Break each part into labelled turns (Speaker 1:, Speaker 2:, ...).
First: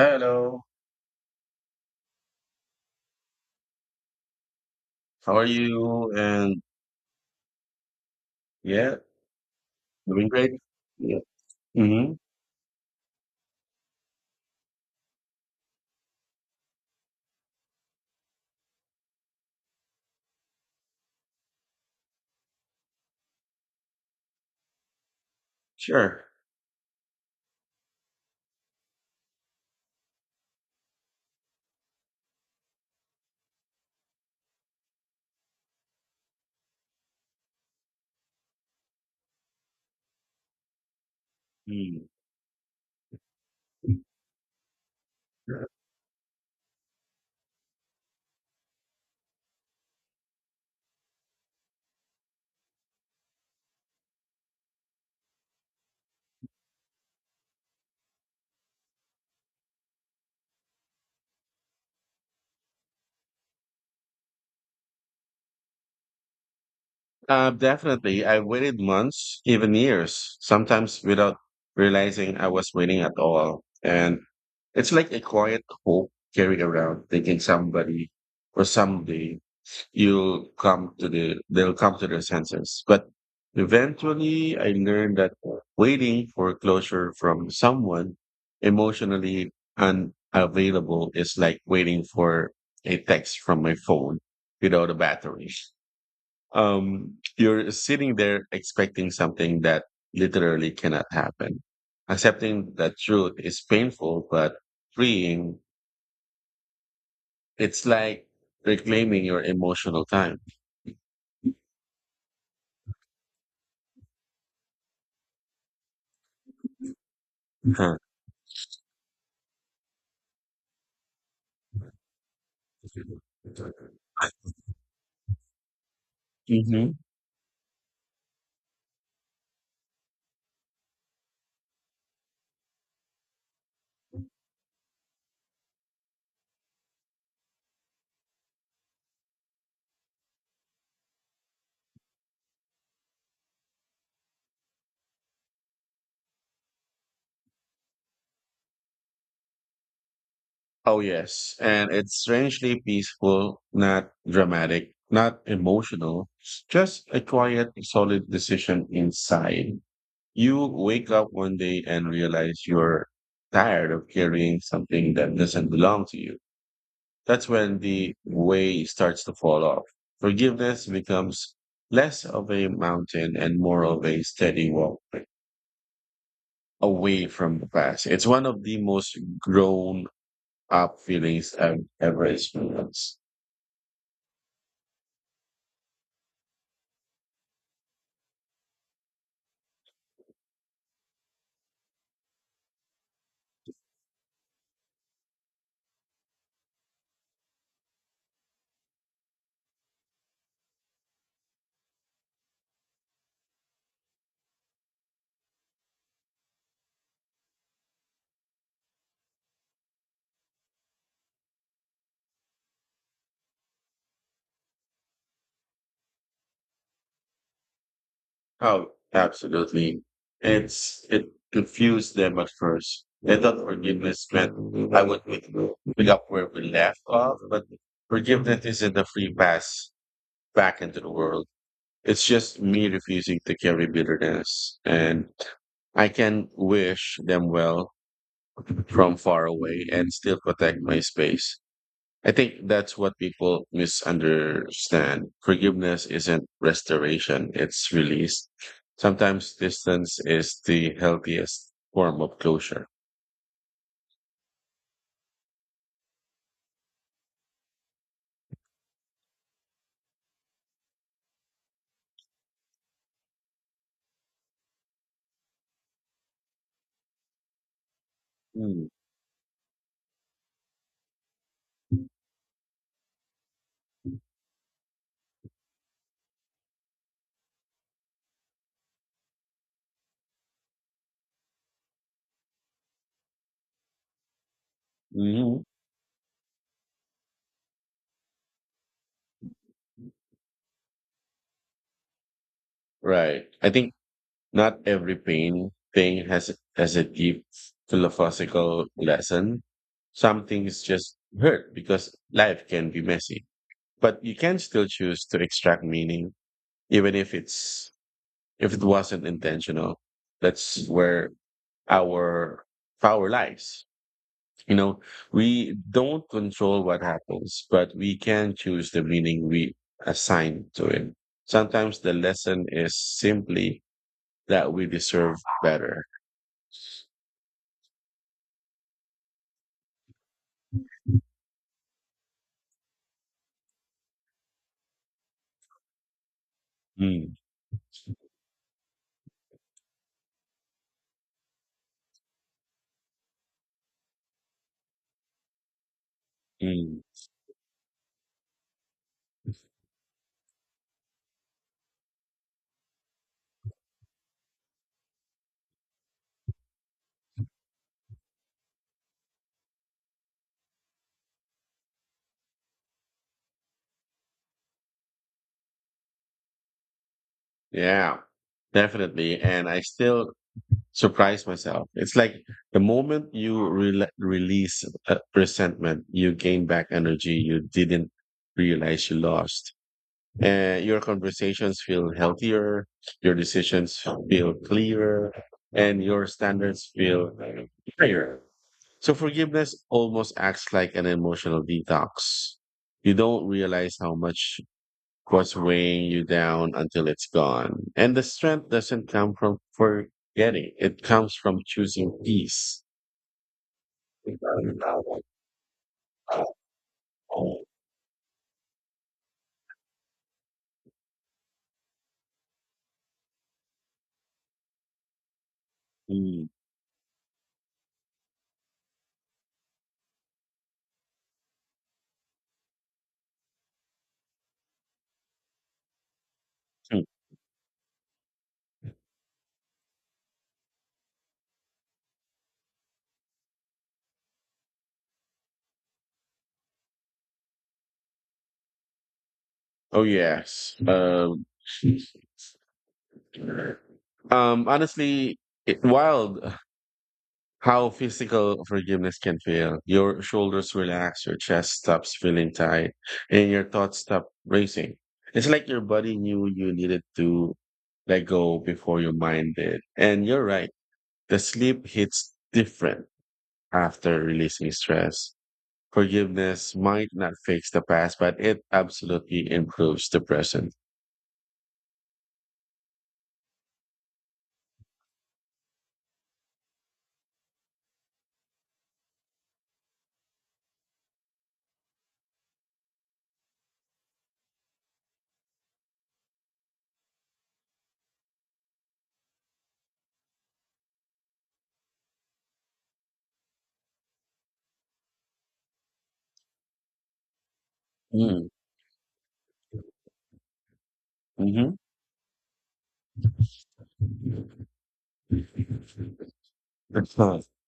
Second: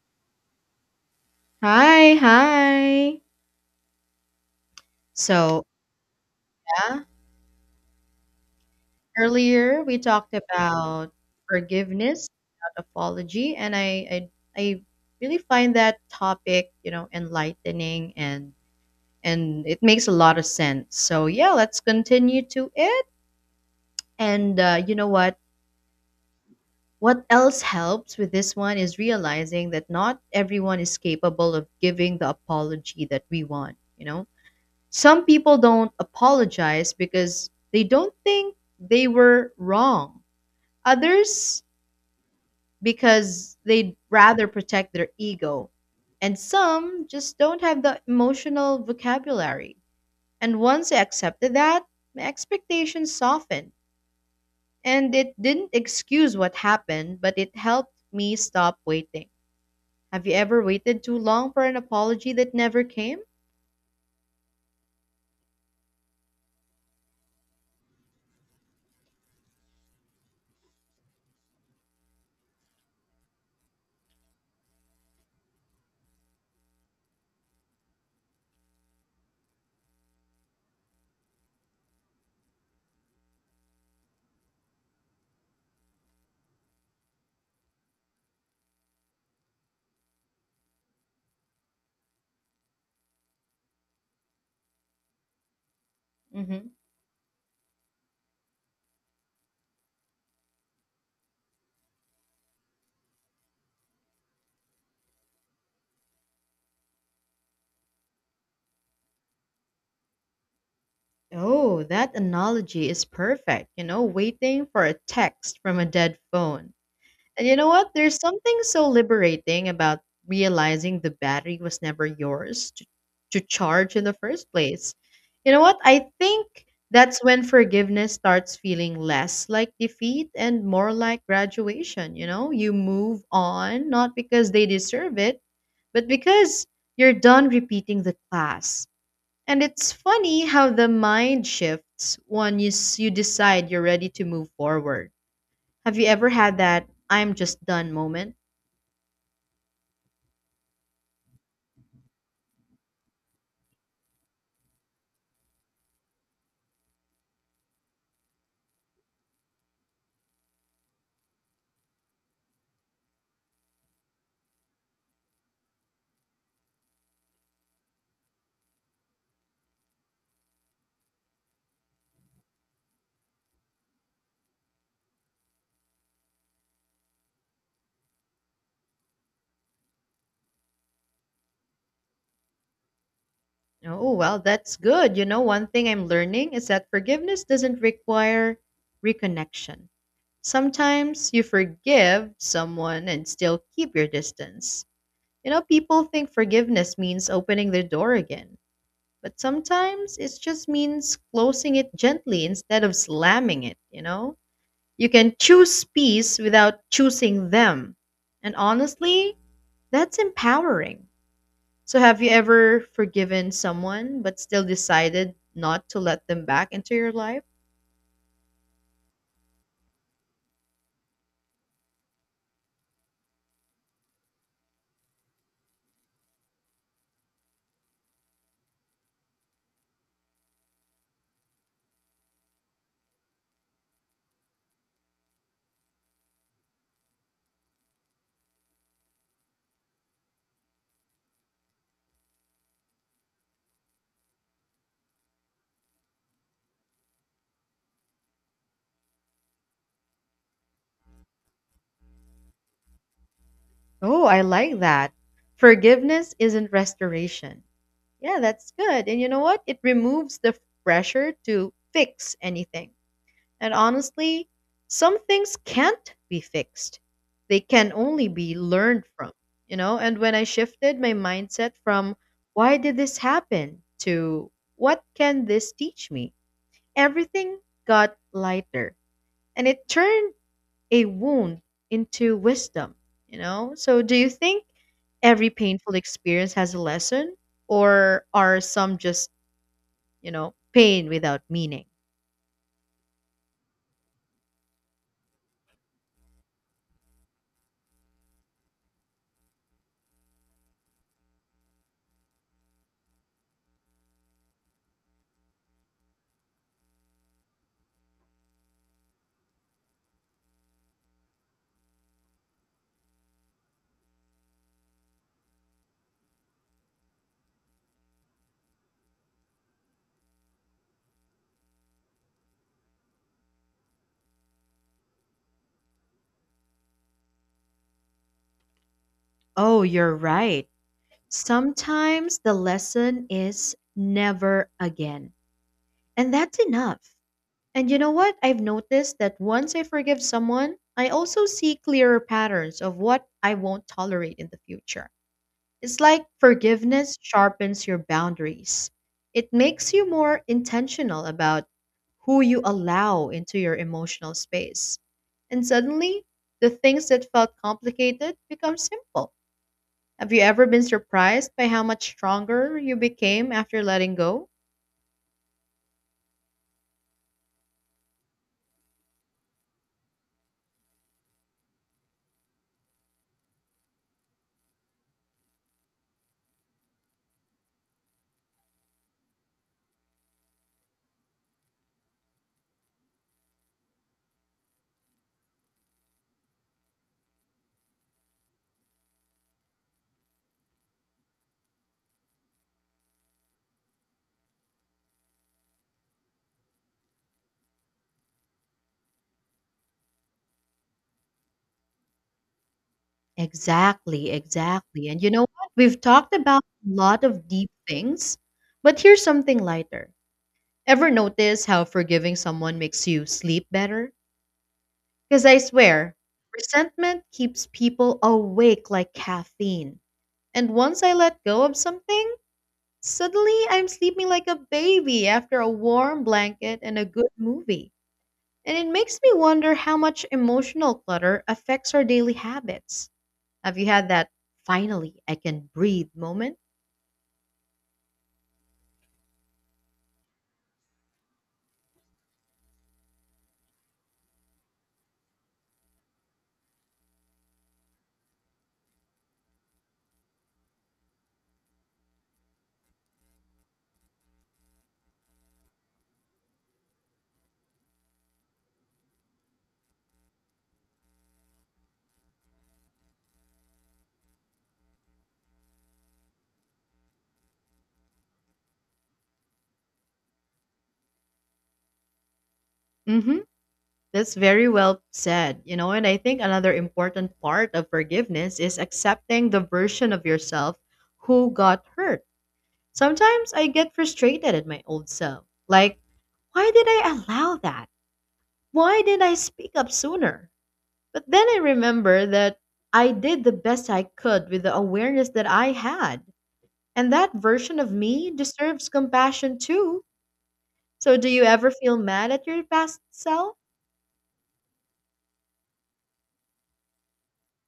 Speaker 1: Hello,
Speaker 2: Hi, hi.
Speaker 1: how are
Speaker 2: So,
Speaker 1: you? And
Speaker 2: yeah,
Speaker 1: yeah,
Speaker 2: earlier we
Speaker 1: doing
Speaker 2: talked
Speaker 1: great.
Speaker 2: about
Speaker 1: Yeah. Hmm.
Speaker 2: forgiveness, about apology, and I really find that topic, you know, enlightening and it makes a lot of sense. So, yeah, let's continue to it. And you know what?
Speaker 1: Sure.
Speaker 2: What else helps with this one is realizing that not everyone is capable of giving the apology that we want, you know? Some people don't apologize because they don't think they were wrong. Others
Speaker 1: Mm.
Speaker 2: because they'd rather protect their ego. And some just don't have the emotional vocabulary. And once I accepted that, my expectations softened. And it didn't excuse what happened, but it helped me stop waiting. Have you ever waited too long for an apology that never came?
Speaker 1: Definitely. I waited months, even years, sometimes without realizing I was waiting at all. And it's like a quiet hope carried around, thinking somebody or someday you'll come to the they'll come to their senses. But eventually I learned that waiting for closure from someone emotionally unavailable is like waiting for a text from my phone without a battery.
Speaker 2: hmm
Speaker 1: You're sitting there expecting something that literally cannot happen. Accepting that truth is painful but freeing. It's like reclaiming your emotional time.
Speaker 2: Oh, that analogy is perfect. You know, waiting for a text from a dead phone. And you know what? There's something so liberating about realizing the battery was never yours to charge in the first place. You know what? I think
Speaker 1: Hmm.
Speaker 2: that's when forgiveness starts feeling less like defeat and more like graduation. You know, you move on not because they deserve it, but because you're done repeating the class, and it's funny how the mind shifts when you decide you're ready to move forward. Have you ever had that I'm just done moment?
Speaker 1: Oh, yes. And it's strangely peaceful, not dramatic, not emotional, just a quiet, solid decision inside. You wake up one day and realize you're tired of carrying something that doesn't belong to you. That's when the weight starts to fall off. Forgiveness becomes less of a mountain and more of a steady walk away from the past. It's one of the most grown up feelings and average moments.
Speaker 2: Oh, well, that's good. You know, one thing I'm learning is that forgiveness doesn't require reconnection. Sometimes you forgive someone and still keep your distance. You know, people think forgiveness means opening their door again, but sometimes it just means closing it gently instead of slamming it, you know? You can choose peace without choosing them. And honestly, that's empowering. So, have you ever forgiven someone but still decided not to let them back into your life?
Speaker 1: Oh, absolutely. It confused them at first. They thought forgiveness meant I would pick up where we left off, but forgiveness isn't a free pass back into the world. It's just me refusing to carry bitterness. And I can wish them well from far away and still protect my space. I think that's what people misunderstand. Forgiveness isn't restoration, it's release. Sometimes distance is the healthiest form of closure.
Speaker 2: Oh, I like that. Forgiveness isn't restoration. Yeah, that's good. And you know what? It removes the pressure to fix anything. And honestly, some things can't be fixed. They can only be
Speaker 1: Mm,
Speaker 2: learned from, you know? And when I shifted my mindset from why did this happen to what can this teach me? Everything got lighter, and it turned a wound into wisdom, you know? So do you think every
Speaker 1: mhm.
Speaker 2: painful experience has a lesson, or are some just, you know, pain without meaning?
Speaker 1: Right. I think not every pain thing has a deep philosophical lesson. Some things just hurt because life can be messy. But you can still choose to extract meaning even if it wasn't intentional. That's where our our lives. You know, we don't control what happens, but we can choose the meaning we assign to it. Sometimes the lesson is simply that we deserve better.
Speaker 2: Oh, you're right. Sometimes the lesson is never again. And that's enough.
Speaker 1: Mm,
Speaker 2: And you know what? I've noticed that once I forgive someone, I also see clearer patterns of what I won't tolerate in the future. It's like
Speaker 1: mm.
Speaker 2: forgiveness sharpens your boundaries, it makes you more intentional about who you allow into your emotional space. And suddenly, the things that felt complicated become simple. Have you ever been surprised by how much stronger you became after letting go?
Speaker 1: Yeah, definitely. And I still surprise myself. It's like the moment you rela release resentment, you gain back energy you didn't realize you lost. And your conversations feel healthier, your decisions feel clearer, and your standards feel higher. So forgiveness almost acts like an emotional detox. You don't realize how much was weighing you down until it's gone. And the strength doesn't come from forgetting. It comes from choosing peace.
Speaker 2: Exactly,
Speaker 1: Mm.
Speaker 2: exactly. And you know what? We've talked about a lot of deep things, but here's something lighter. Ever notice how forgiving someone makes you sleep better? Because I swear,
Speaker 1: Mm.
Speaker 2: resentment keeps people awake like caffeine. And once I let go of something, suddenly I'm sleeping like a baby after a warm blanket and a good movie. And it makes me wonder how much emotional clutter affects our daily habits. Have you had that finally I can breathe moment?
Speaker 1: Oh yes. Honestly, it, wild how physical forgiveness can feel. Your shoulders relax, your chest stops feeling tight, and your thoughts stop racing. It's like your body knew you needed to let go before your mind did. And you're right, the sleep hits different after releasing stress. Forgiveness might not fix the past, but it absolutely improves the present.
Speaker 2: hmm That's very well said. You know, and I think another important part of forgiveness is accepting the version of yourself who got hurt. Sometimes I get frustrated at my old self. Like, why did I allow that? Why didn't I speak up sooner? But then I remember that I did the best I could with the awareness that I had. And that version of me
Speaker 1: Mm,
Speaker 2: deserves compassion too. So, do you
Speaker 1: mm-hmm.
Speaker 2: ever feel mad at your past self?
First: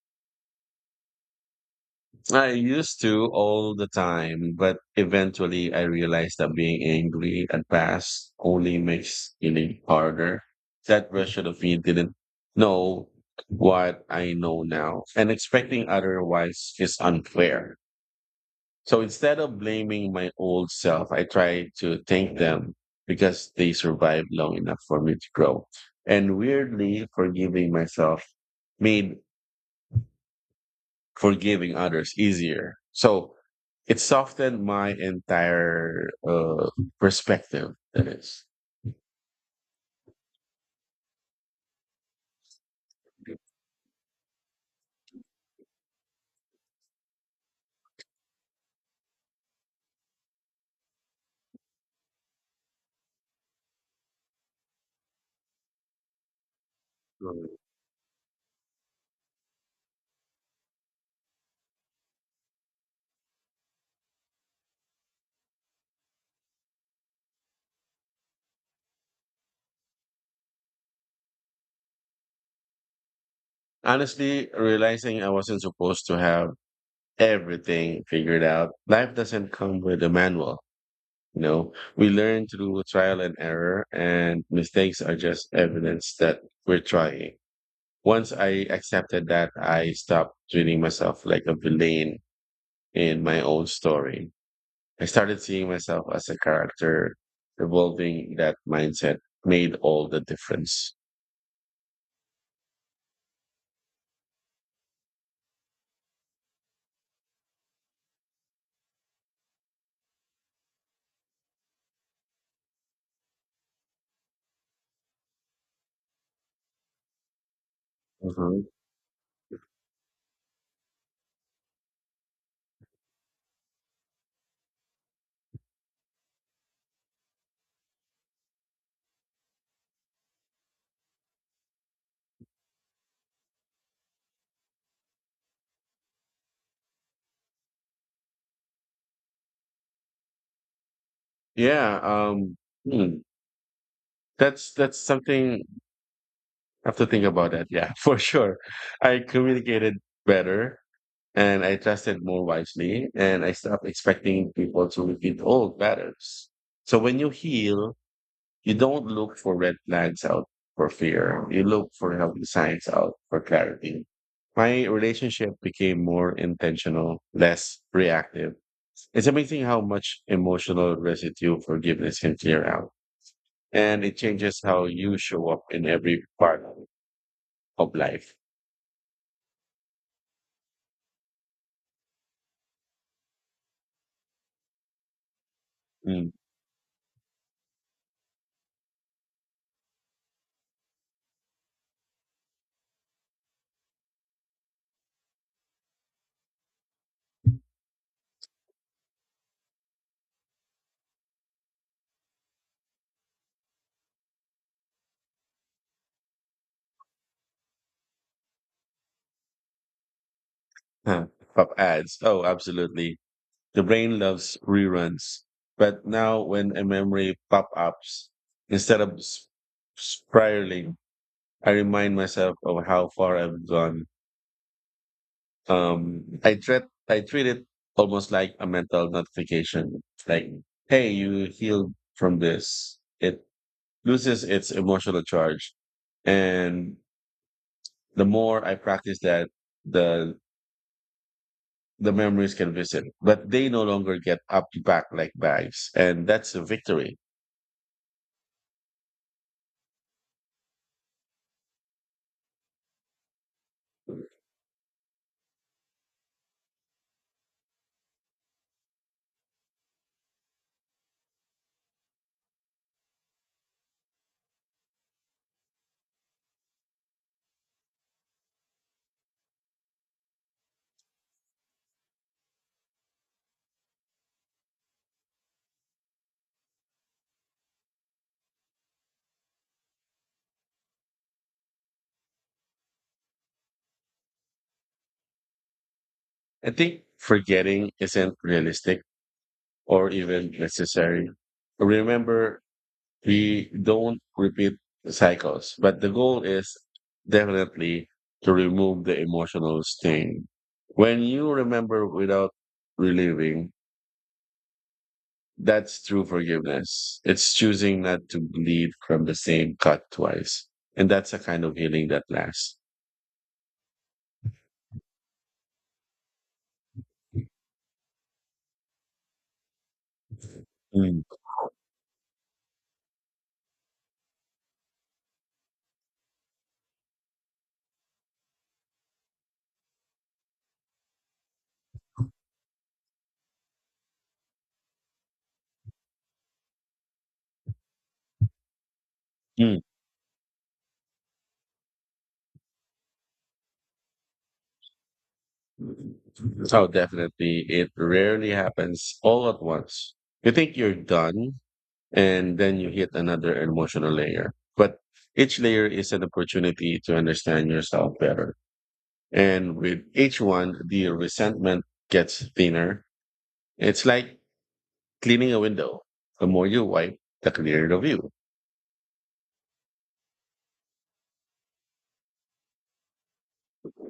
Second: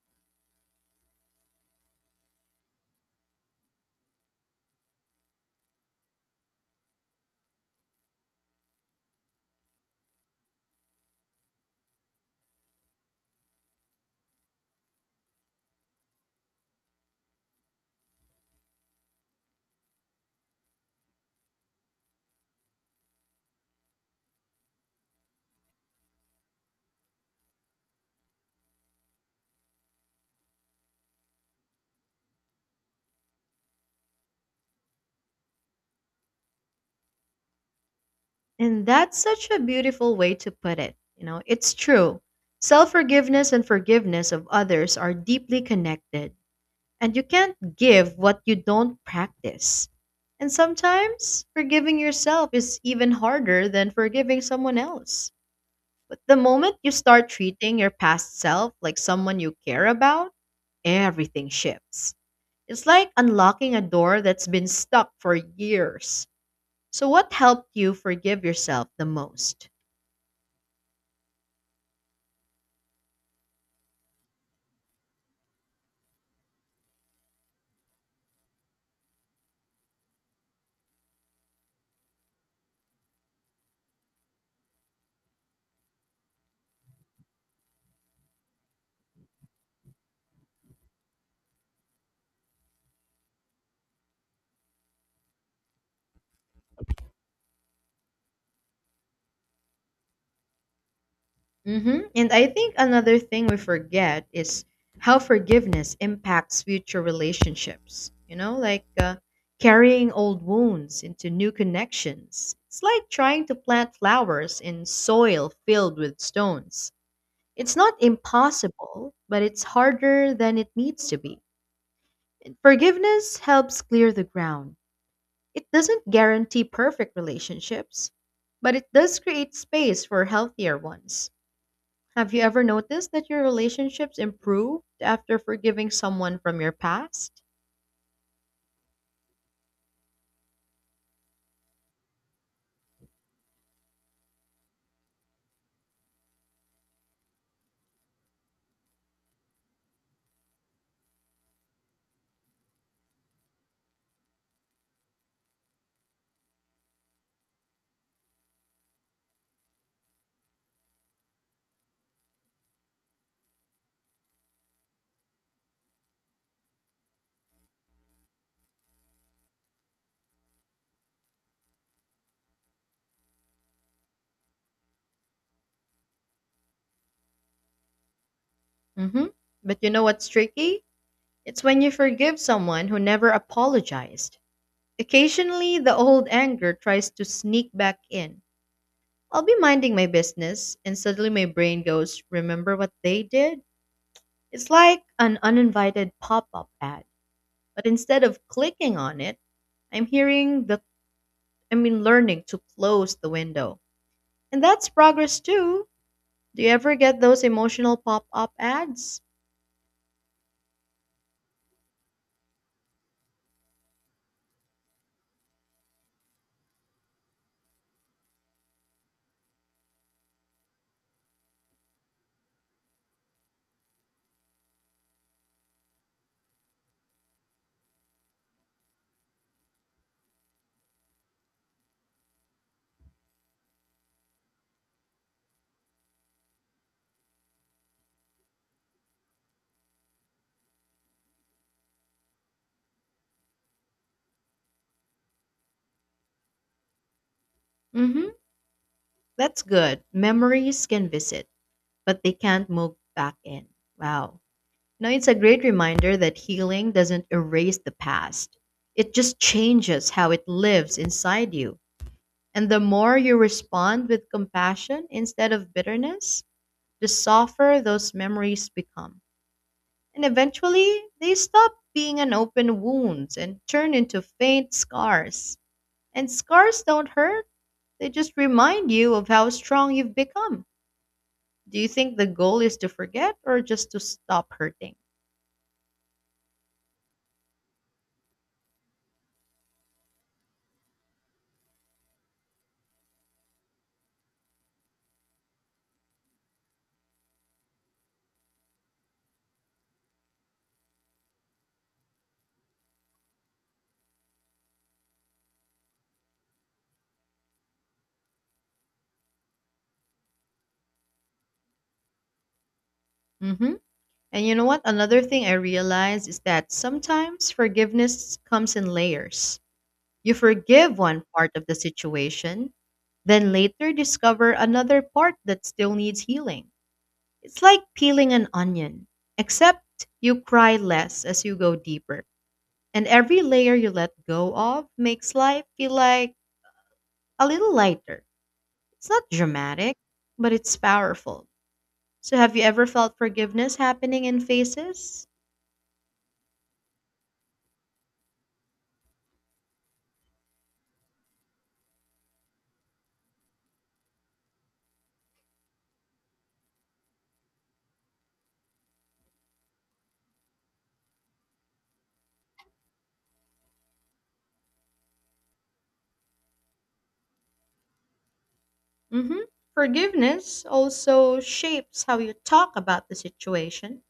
Speaker 1: I used to all the time, but eventually I realized that being angry at past only makes it harder. That version of me didn't know what I know now, and expecting otherwise is unfair. So instead of blaming my old self, I try to thank them because they survived long enough for me to grow. And weirdly, forgiving myself made forgiving others easier. So it softened my entire perspective. That is
Speaker 2: And that's such a beautiful way to put it. You know, it's true. Self forgiveness and forgiveness of others are deeply connected, and you can't give what you don't practice. And sometimes forgiving yourself is even harder than forgiving someone else. But the moment you start
Speaker 1: mm.
Speaker 2: treating your past self like someone you care about, everything shifts. It's like unlocking a door that's been stuck for years. So, what helped you forgive yourself the most?
Speaker 1: Honestly realizing I wasn't supposed to have everything figured out. Life doesn't come with a manual. You know, we learn through trial and error, and mistakes are just evidence that we're trying. Once I accepted that, I stopped treating myself like a villain in my own story. I started seeing myself as a character, evolving that mindset made all the difference.
Speaker 2: And I think another thing we forget is how forgiveness impacts future relationships. You know, like carrying old wounds into new connections. It's like trying to plant flowers in soil filled with stones. It's not
Speaker 1: Mhm.
Speaker 2: impossible, but it's harder than it needs to be. Forgiveness helps clear the ground. It doesn't guarantee perfect relationships, but it does create space for healthier ones. Have you ever noticed that your relationships improved after forgiving someone from your past?
Speaker 1: Yeah, hmm, that's something have to think about that. Yeah, for sure. I communicated better and I trusted more wisely and I stopped expecting people to repeat old patterns. So when you heal, you don't look for red flags out for fear. You look for healthy signs out for clarity. My relationship became more intentional, less reactive. It's amazing how much emotional residue forgiveness can clear out. And it changes how you show up in every part of life.
Speaker 2: Mm-hmm. But you know what's tricky? It's when you forgive someone who never apologized. Occasionally, the old
Speaker 1: Mm.
Speaker 2: anger tries to sneak back in. I'll be minding my business, and suddenly my brain goes, "Remember what they did?" It's like an uninvited pop up ad. But instead of clicking on it, I'm hearing the I mean learning to close the window. And that's progress too. Do you ever get those emotional pop-up ads?
Speaker 1: Huh. Of ads. Oh, absolutely. The brain loves reruns. But now when a memory pop ups, instead of spiraling, I remind myself of how far I've gone. Um, I treat I treat it almost like a mental notification. Like, hey, you healed from this. It loses its emotional charge. And the more I practice that, the the memories can visit, but they no longer get up the back like bags, and that's a victory.
Speaker 2: Mhm. That's good. Memories can visit, but they can't move back in. Wow. Now it's a great reminder that healing doesn't erase the past. It just changes how it lives inside you. And the more you respond with compassion instead of bitterness, the softer those memories become. And eventually, they stop being an open wound and turn into faint scars. And scars don't hurt, they just remind you of how strong you've become. Do you think the goal is to forget or just to stop hurting?
Speaker 1: I think forgetting isn't realistic or even necessary. Remember, we don't repeat cycles, but the goal is definitely to remove the emotional sting. When you remember without reliving, that's true forgiveness. It's choosing not to bleed from the same cut twice. And that's a kind of healing that lasts.
Speaker 2: hmm And you know what? Another thing I realize is that sometimes forgiveness comes in layers. You forgive
Speaker 1: Mm.
Speaker 2: one part of the situation, then later discover another part that still needs healing. It's like peeling an onion, except you cry less as you go deeper. And every layer you let go of makes life feel like a little lighter. It's not
Speaker 1: Mm.
Speaker 2: dramatic, but it's powerful. So, have you ever felt forgiveness happening in phases?
Speaker 1: Oh, definitely. It rarely happens all at once. You think you're done, and then you hit another emotional layer. But each layer is an opportunity to understand yourself better. And with each one, the resentment gets thinner. It's like cleaning a window. The more you wipe, the clearer the view.
Speaker 2: hmm Forgiveness also shapes how you talk about the situation.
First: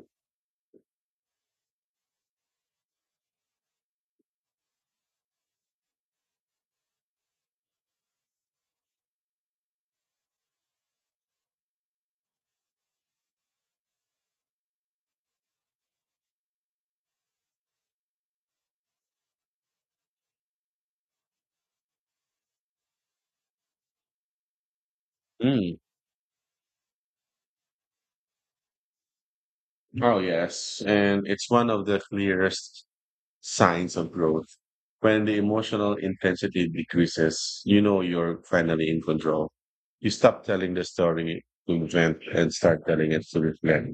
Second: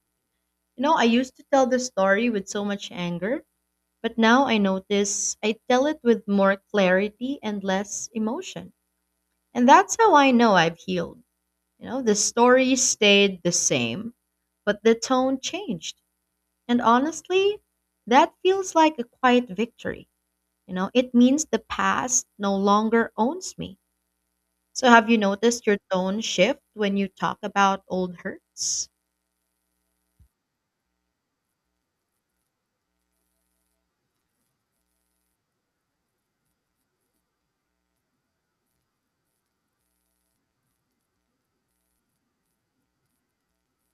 Speaker 2: You know, I used to tell the story with so much anger, but now I notice I tell it with more clarity and less emotion. And that's how I know I've healed. You know, the story stayed the same, but the tone changed. And honestly, that feels like a quiet victory. You know, it means the past no longer owns me. So have you noticed
Speaker 1: Mm.
Speaker 2: your tone shift when you talk about old hurts?
Speaker 1: Oh, yes. And it's one of the clearest signs of growth. When the emotional intensity decreases, you know you're finally in control. You stop telling the story to vent and start telling it to reflect.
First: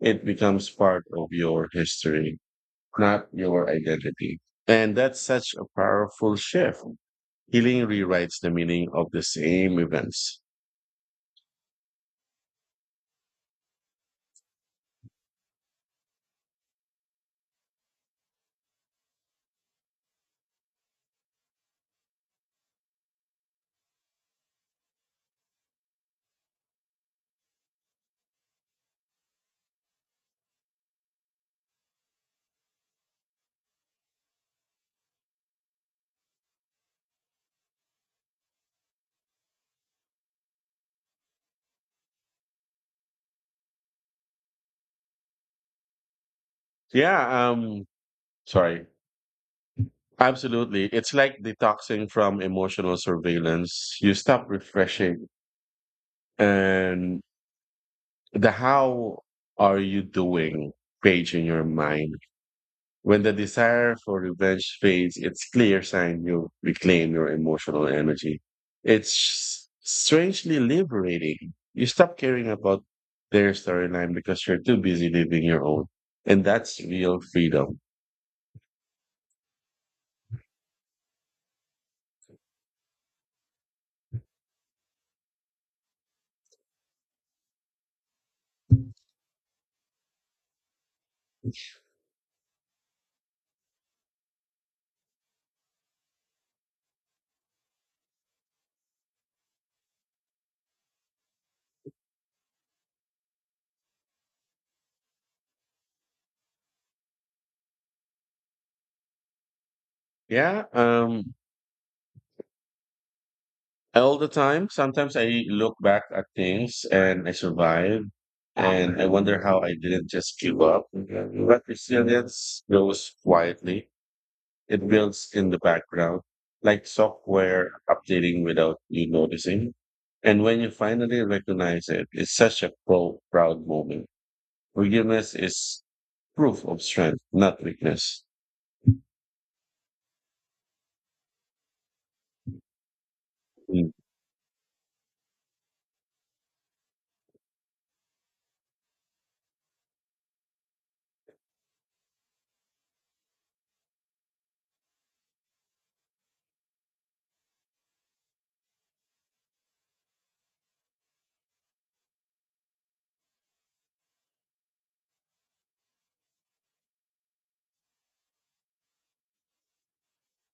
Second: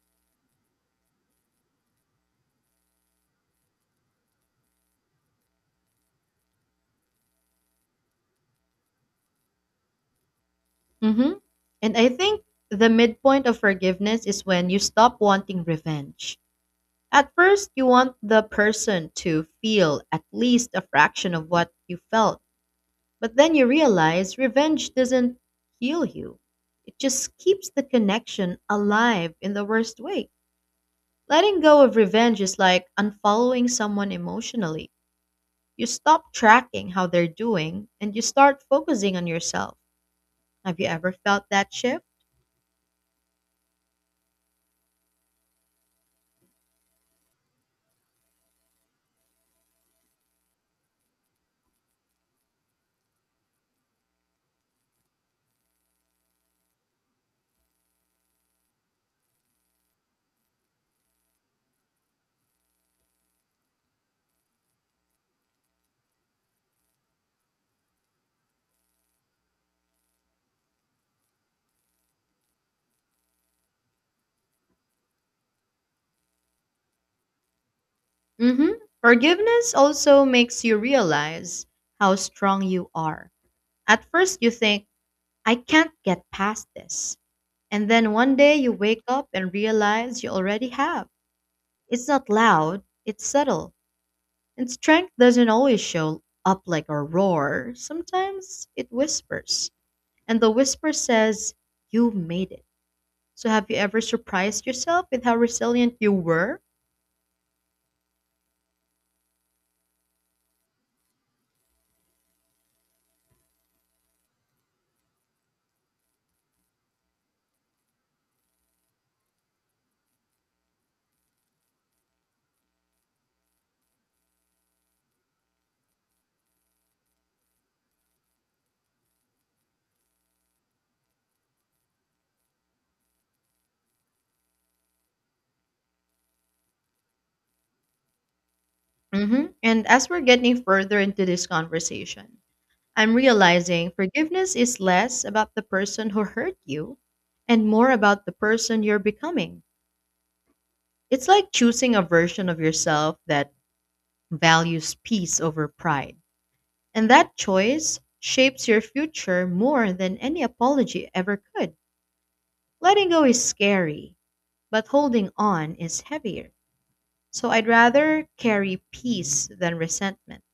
Speaker 1: It becomes part of your history, not your identity. And that's such a powerful shift. Healing rewrites the meaning of the same events.
Speaker 2: Mm-hmm. And I think the midpoint of forgiveness is when you stop wanting revenge. At first, you want the person to feel at least a fraction of what you felt. But then you realize revenge doesn't heal you. It just keeps the connection alive in the worst way. Letting go of revenge is like unfollowing someone emotionally. You stop tracking how they're doing and you start focusing on yourself. Have you ever felt that shift?
Speaker 1: Yeah, sorry. Absolutely. It's like detoxing from emotional surveillance. You stop refreshing and the how are you doing page in your mind. When the desire for revenge fades, it's clear sign you reclaim your emotional energy. It's strangely liberating. You stop caring about their storyline because you're too busy living your own. And that's real freedom.
Speaker 2: Mm-hmm. Forgiveness also makes you realize how strong you are. At first, you think, I can't get past this. And then one day you wake up and realize you already have. It's not loud, it's subtle, and strength doesn't always show up like a roar. Sometimes it whispers, and the whisper says, You made it. So, have you ever surprised yourself with how resilient you were?
Speaker 1: Yeah, all the time. Sometimes I look back at things and I survive and I wonder how I didn't just give up. But resilience goes quietly. It builds in the background, like software updating without you noticing. And when you finally recognize it, it's such a proud moment. Forgiveness is proof of strength, not weakness.
Speaker 2: Mm-hmm. And as we're getting further into this conversation, I'm realizing forgiveness is less about the person who hurt you and more about the person you're becoming. It's like choosing a version of yourself that values peace over pride. And that choice shapes your future more than any apology ever could. Letting go is scary, but holding on is heavier. So I'd rather carry peace than resentment.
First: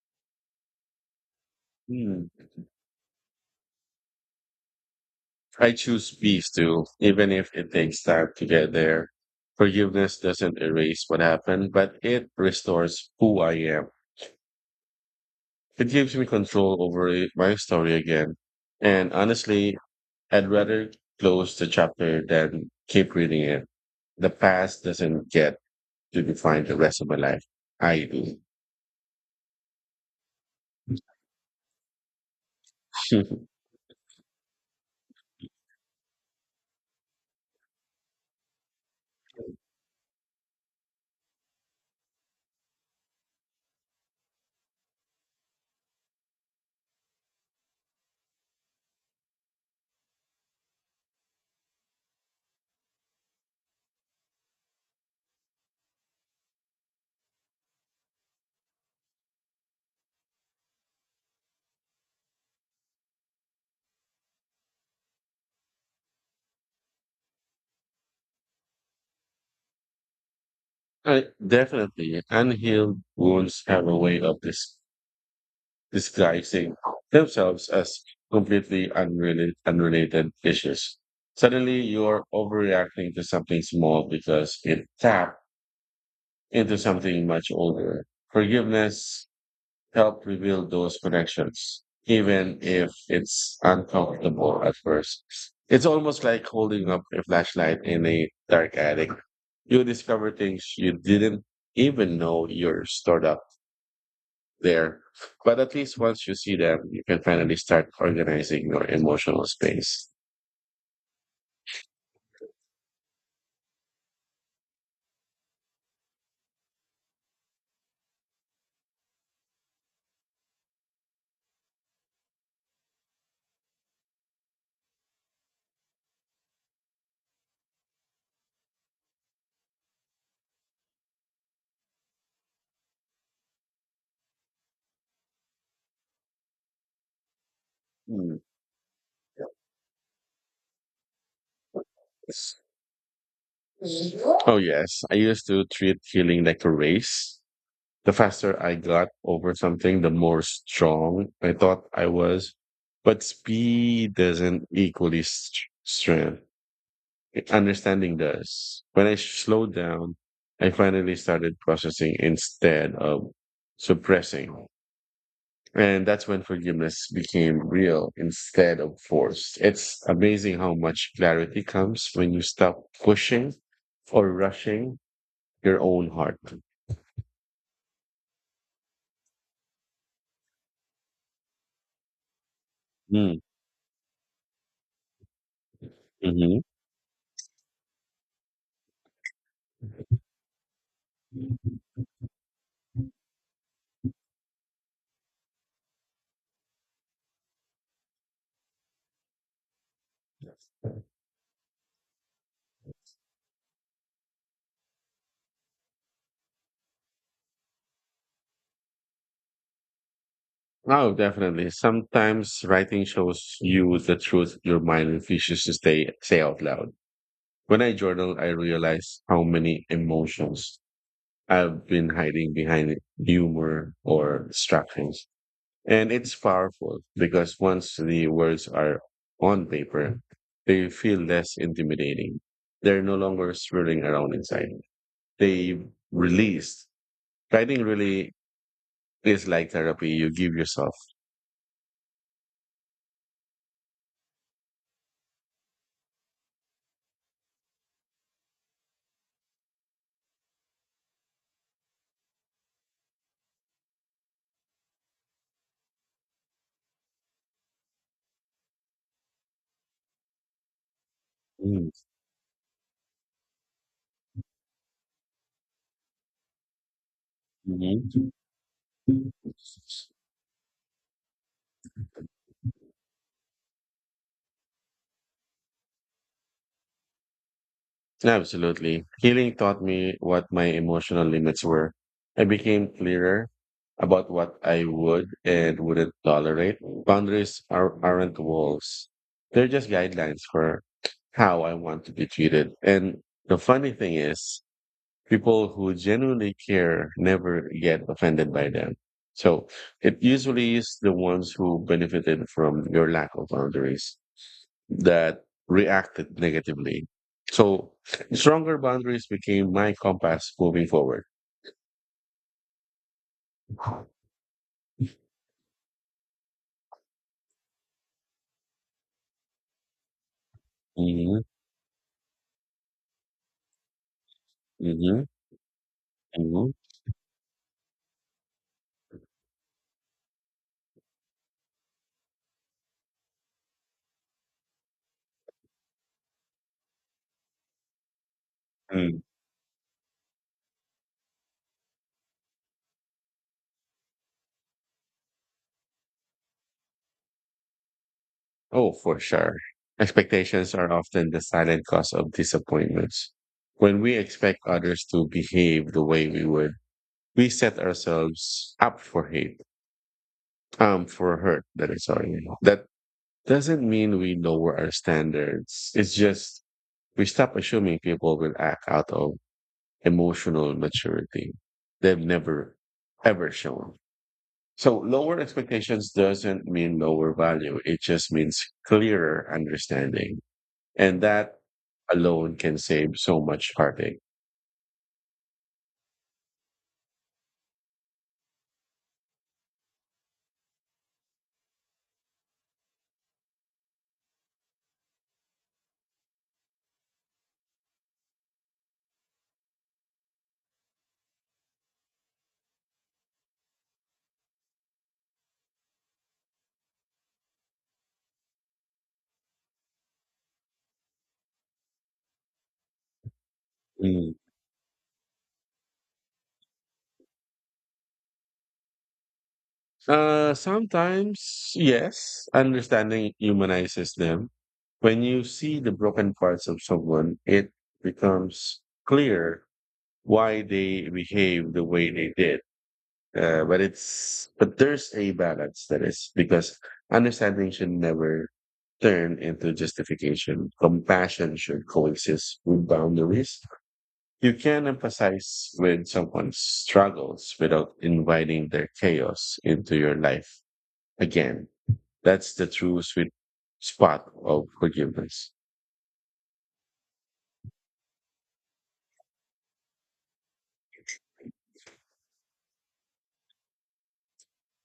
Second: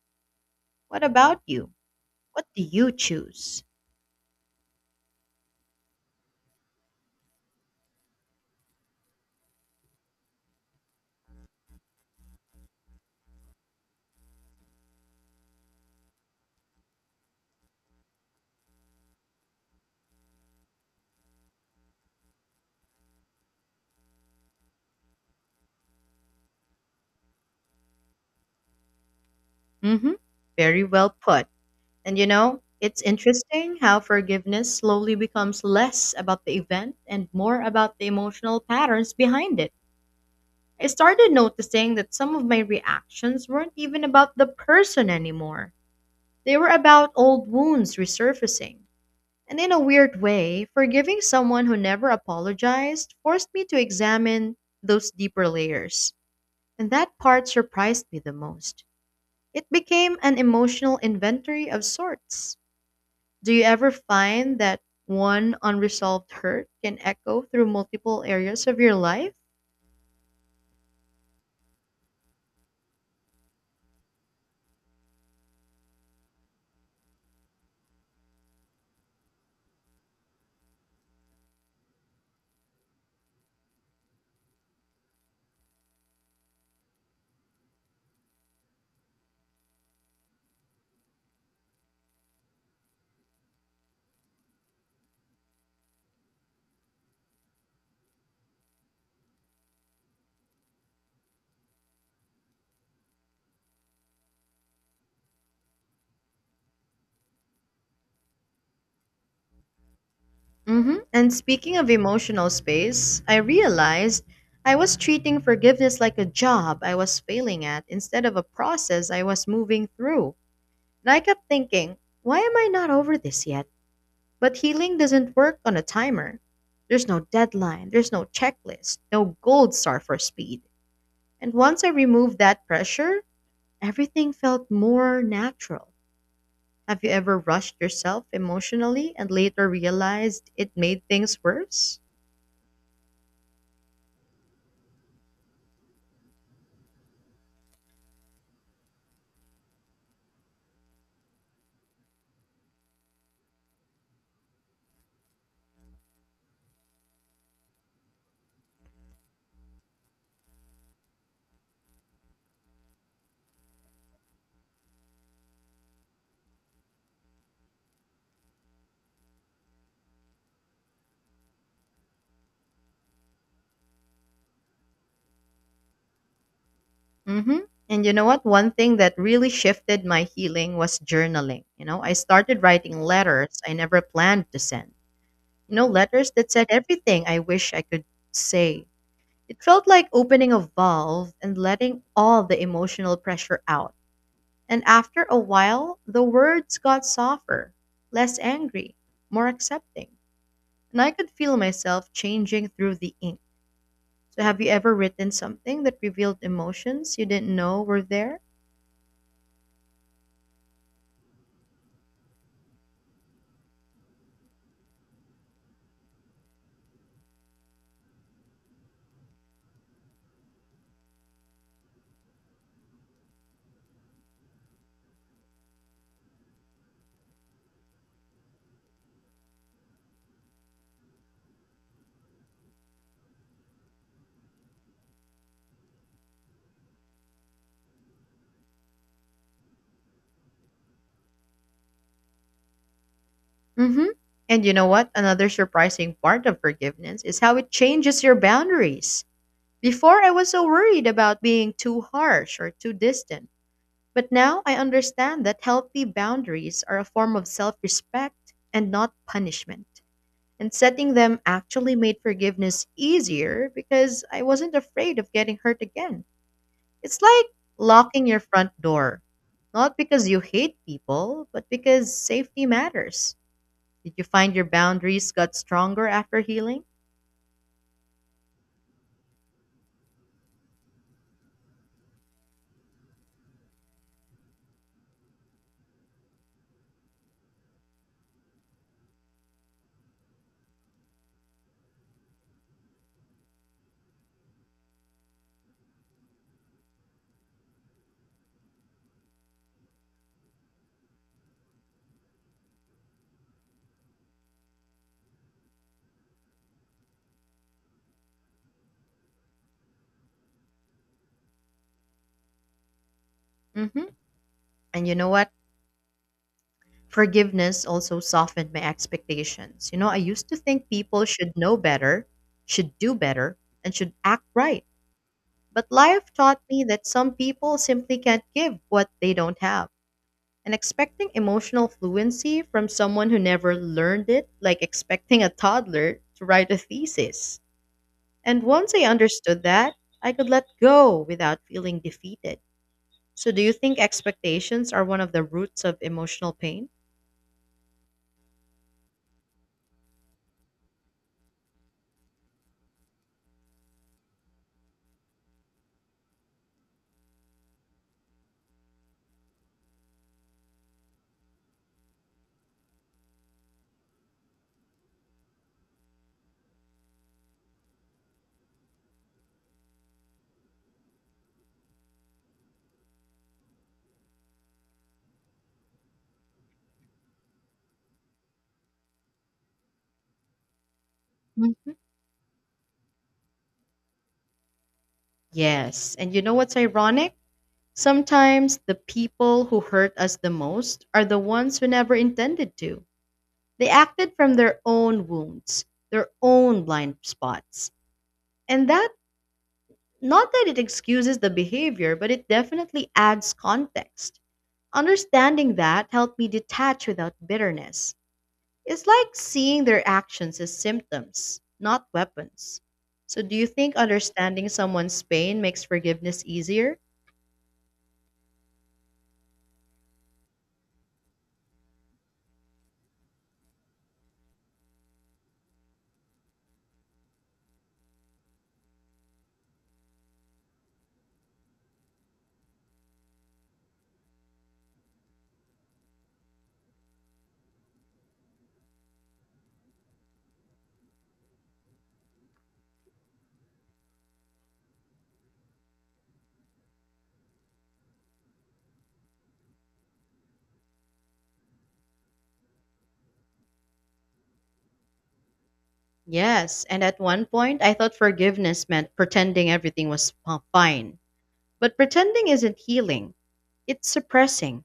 Speaker 2: What about you?
Speaker 1: Mhm.
Speaker 2: What do you choose?
Speaker 1: I choose peace too, even if it takes time to get there. Forgiveness doesn't erase what happened, but it restores who I am. It gives me control over my story again. And honestly, I'd rather close the chapter than keep reading it. The past doesn't get to define the rest of my life. I
Speaker 2: Mm-hmm. Very
Speaker 1: do.
Speaker 2: well put. And you know, it's interesting how forgiveness slowly becomes less about the event and more about the emotional patterns behind it. I started noticing that some of my reactions weren't even about the person anymore. They were about old wounds resurfacing, and in a weird way, forgiving someone who never apologized forced me to examine those deeper layers. And that part surprised me the most. It became an emotional inventory of sorts. Do you ever find that one unresolved hurt can echo through multiple areas of your life?
Speaker 1: I definitely unhealed wounds have a way of disguising themselves as unrelated issues. Suddenly, you're overreacting to something small because it tapped into something much older. Forgiveness help reveal those connections, even if it's uncomfortable at first. It's almost like holding up a flashlight in a dark attic. You discover things you didn't even know you're stored up there. But at least once you see them, you can finally start organizing your emotional space.
Speaker 2: And speaking of emotional space, I realized I was treating forgiveness like a job I was failing at instead of a process I was moving through. And I kept thinking, why am I not over this yet? But healing doesn't work on a timer. There's no deadline, there's no checklist, no gold star for speed. And once I removed that pressure, everything felt more natural. Have you ever rushed yourself
Speaker 1: Mm.
Speaker 2: emotionally and later realized it made things worse?
Speaker 1: Yes. Oh, yes. I used to treat healing like a race. The faster I got over something, the more strong I thought I was. But speed doesn't equally strength. Understanding does. When I slowed down, I finally started processing instead of suppressing. And that's when forgiveness became real instead of forced. It's amazing how much clarity comes when you stop pushing or rushing your own heart.
Speaker 2: Mm-hmm. And you know what? One thing that really shifted my healing was journaling. You know, I started writing
Speaker 1: Hmm,
Speaker 2: letters I never planned to send. You know, letters that
Speaker 1: mm-hmm.
Speaker 2: said everything I wish I could say. It felt like opening a valve and letting all the emotional pressure out. And after a while, the words got softer, less angry, more accepting. And I could feel myself changing through the ink. So, have you ever written something that revealed emotions you didn't know were there?
Speaker 1: Oh, definitely. Sometimes writing shows you the truth your mind refuses to say out loud. When I journal, I realize how many emotions I've been hiding behind humor or distractions. And it's powerful because once the words are on paper, they feel less intimidating. They're no longer swirling around inside. They release. Writing really is like therapy. You give yourself.
Speaker 2: Hmm. And you know what? Another surprising part of forgiveness is how it changes your boundaries. Before, I was so worried about being too harsh or too distant. But now I understand that healthy boundaries are a form of self respect and not punishment. And setting them
Speaker 1: Mm.
Speaker 2: actually made forgiveness easier because I wasn't afraid of getting hurt again. It's like locking
Speaker 1: Mhm.
Speaker 2: your front door, not because you hate people, but because safety matters. Did you find your boundaries got stronger after healing?
Speaker 1: Absolutely. Healing taught me what my emotional limits were. I became clearer about what I would and wouldn't tolerate. Aren't walls, they're just guidelines for how I want to be treated. And the funny thing is, people who genuinely care never get offended by them. So it usually is the ones who benefited from your lack of boundaries that reacted negatively. So stronger boundaries became my compass moving forward.
Speaker 2: Hmm. And you know what? Forgiveness also softened my expectations. I used to think people
Speaker 1: Hmm.
Speaker 2: should know better, should do better, and should act right.
Speaker 1: Hmm.
Speaker 2: But life taught
Speaker 1: Hmm.
Speaker 2: me that some people simply can't give what they don't have. And expecting emotional fluency from someone who never learned it, like expecting a toddler to write a thesis. And once I
Speaker 1: Mm.
Speaker 2: understood that, I could let go without feeling defeated. So, do you think expectations are one of the roots of emotional pain?
Speaker 1: Oh, for sure. Expectations are often the silent cause of disappointments. When we expect others to behave the way we would, we set ourselves up for for hurt. That is sorry. That doesn't mean we lower our standards. It's just we stop assuming people will act out of emotional maturity they've never ever shown. So lower expectations doesn't mean lower value. It just means clearer understanding. And that
Speaker 2: Mhm.
Speaker 1: alone can save so much heartache.
Speaker 2: Yes. And you know what's ironic? Sometimes the people who hurt us the most are the ones who never intended to. They acted from their own wounds, their own blind spots. And that, not that it excuses the behavior, but it definitely adds context. Understanding that helped me detach without bitterness. It's like seeing their actions as symptoms, not weapons. So, do you think
Speaker 1: Mm.
Speaker 2: understanding someone's pain makes forgiveness easier?
Speaker 1: Sometimes, yes, understanding humanizes them. When you see the broken parts of someone, it becomes clear why they behave the way they did. But there's a balance that is because understanding should never turn into justification. Compassion should coexist with boundaries. You can emphasize with someone's struggles without inviting their chaos into your life. Again, that's the true sweet spot of forgiveness.
Speaker 2: Yes, and at one point I thought forgiveness meant pretending everything was fine. But pretending isn't healing, it's suppressing.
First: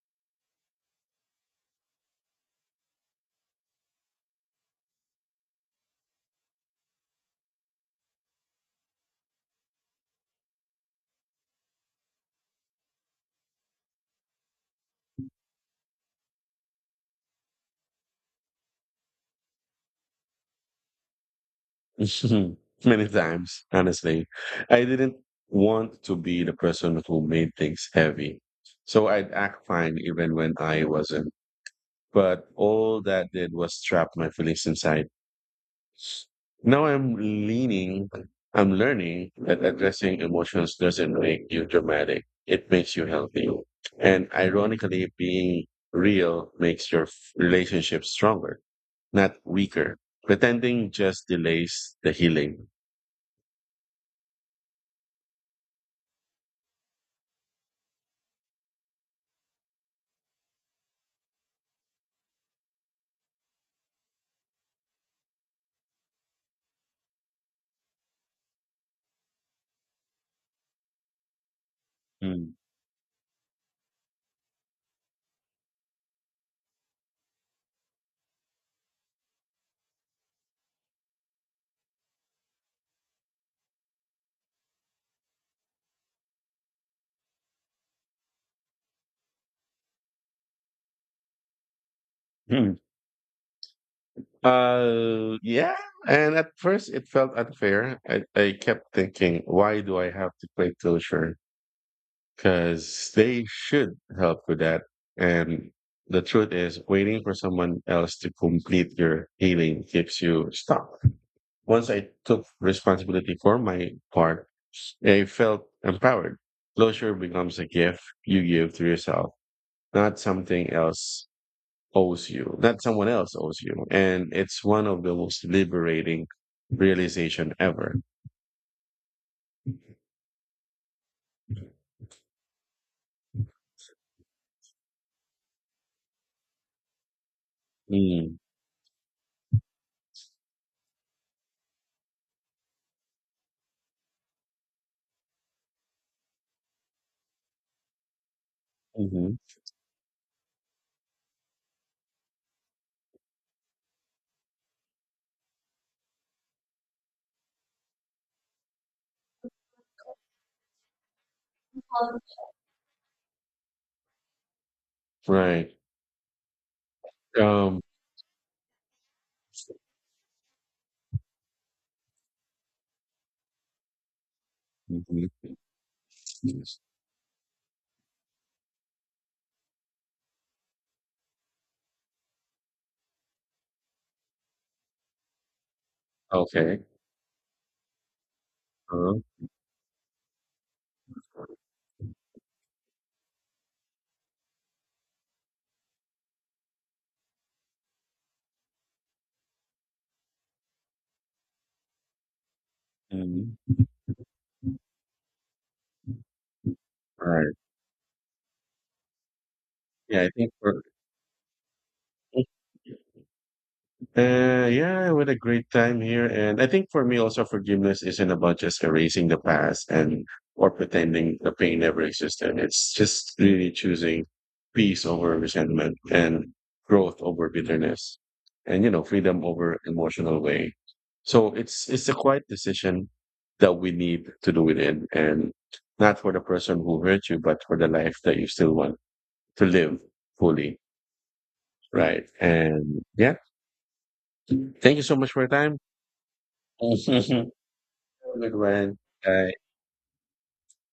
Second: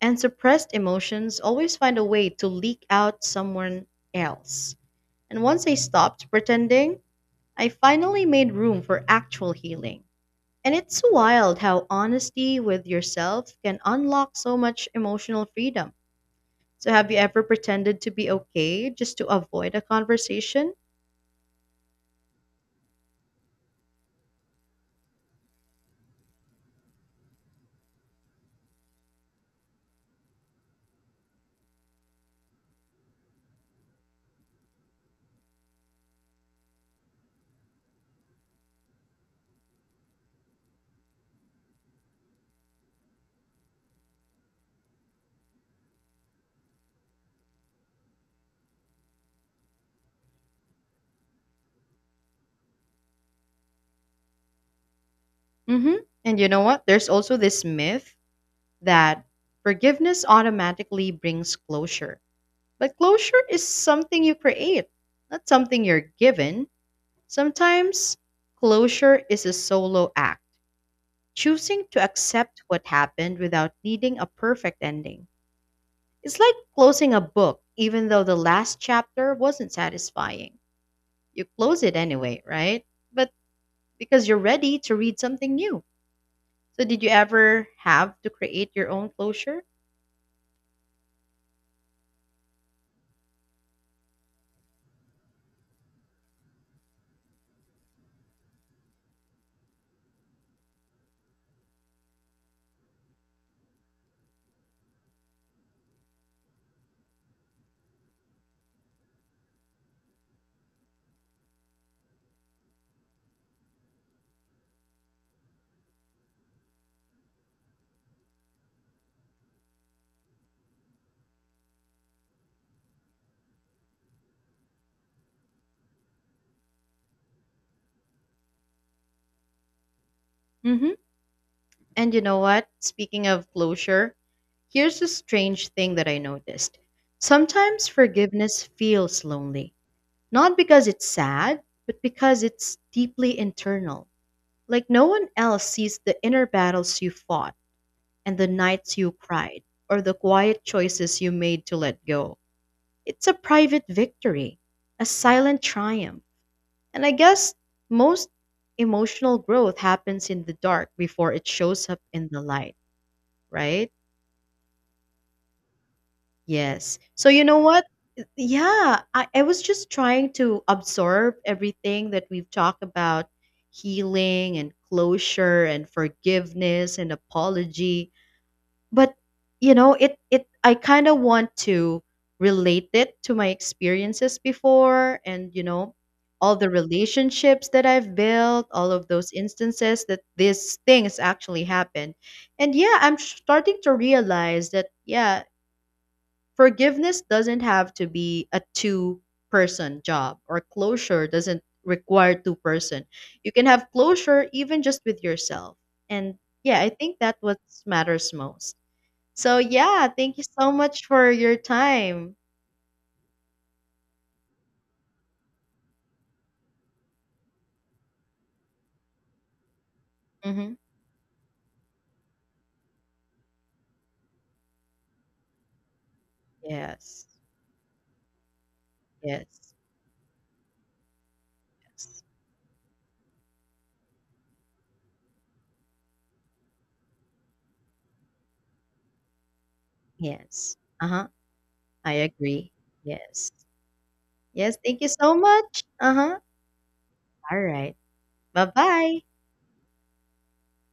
Speaker 2: And suppressed emotions always find a way to leak out someone else. And once I stopped pretending, I finally made room for actual healing. And it's wild how honesty with yourself can unlock so much emotional freedom. So, have you ever pretended to be okay just to avoid a conversation?
Speaker 1: Mhm. Many times, honestly. I didn't want to be the person who made things heavy. So I'd act fine even when I wasn't. But all that did was trap my feelings inside. Now I'm leaning, I'm learning that addressing emotions doesn't make you dramatic. It makes you healthy. And ironically, being real makes your relationship stronger, not weaker. Pretending just delays the healing.
Speaker 2: Hmm. And you know what? There's also this myth that forgiveness automatically brings closure. But closure is something you create, not something you're given. Sometimes closure is a solo act, choosing to
Speaker 1: Mm.
Speaker 2: accept what happened without needing a perfect ending. It's like closing a book, even though the last chapter wasn't satisfying. You close it anyway, right? But because you're ready to read something new. So, did you ever have to create your own closure?
Speaker 1: Mm. Yeah. And at first, it felt unfair. I kept thinking, why do I have to play Tilshire? Because they should help with that. And the truth is, waiting for someone else to complete your healing keeps you stuck. Once I took responsibility for my part, I felt empowered. Closure becomes a gift you give to yourself, not something else owes you, not someone else owes you. And it's one of the most liberating realization ever.
Speaker 2: Hmm. And you know what? Speaking of closure, here's a strange thing that I noticed. Sometimes
Speaker 1: Mm,
Speaker 2: forgiveness feels lonely, not because it's sad, but because it's deeply internal. Like no one else sees the inner battles you fought and the nights you
Speaker 1: mhm.
Speaker 2: cried, or the quiet choices you made to let go. It's a private victory, a silent triumph. And I guess most emotional growth happens in the dark before it shows up
Speaker 1: Well,
Speaker 2: in the light, right?
Speaker 1: right.
Speaker 2: Yes. So, you know
Speaker 1: Um,
Speaker 2: what? Yeah, I was just trying to absorb everything that we've talked about: healing and
Speaker 1: mhm.
Speaker 2: closure and forgiveness and apology. But you know, it I kind of want to relate it to my experiences before, and you know, all the
Speaker 1: Okay.
Speaker 2: relationships that I've built, all of
Speaker 1: Uh-huh.
Speaker 2: those instances that these things actually happened. And yeah, I'm starting to realize that, yeah, forgiveness doesn't have to be a two-person job, or closure doesn't require two person. You
Speaker 1: Mhm.
Speaker 2: can have closure even just with yourself. And yeah, I think
Speaker 1: All
Speaker 2: that
Speaker 1: right.
Speaker 2: what matters most. So yeah,
Speaker 1: Yeah, I
Speaker 2: thank you
Speaker 1: think
Speaker 2: so much for your time.
Speaker 1: we yeah, what a great time here. And I think for me also forgiveness isn't about just erasing the past and or
Speaker 2: Mhm.
Speaker 1: pretending the pain never existed. It's just really choosing peace over resentment and growth
Speaker 2: Yes.
Speaker 1: over bitterness and, you know, freedom
Speaker 2: Yes.
Speaker 1: over emotional way. So it's a
Speaker 2: Yes.
Speaker 1: quiet decision that we need to do within and not for the person who hurt you, but for the life that you still want to live
Speaker 2: Yes.
Speaker 1: fully.
Speaker 2: Uh-huh. I
Speaker 1: Right.
Speaker 2: agree.
Speaker 1: And yeah.
Speaker 2: Yes. Yes,
Speaker 1: Thank
Speaker 2: thank
Speaker 1: you
Speaker 2: you
Speaker 1: so much
Speaker 2: so
Speaker 1: for your time.
Speaker 2: much. Uh-huh.
Speaker 1: Have a
Speaker 2: All right.
Speaker 1: good one.
Speaker 2: Bye-bye.
Speaker 1: Bye.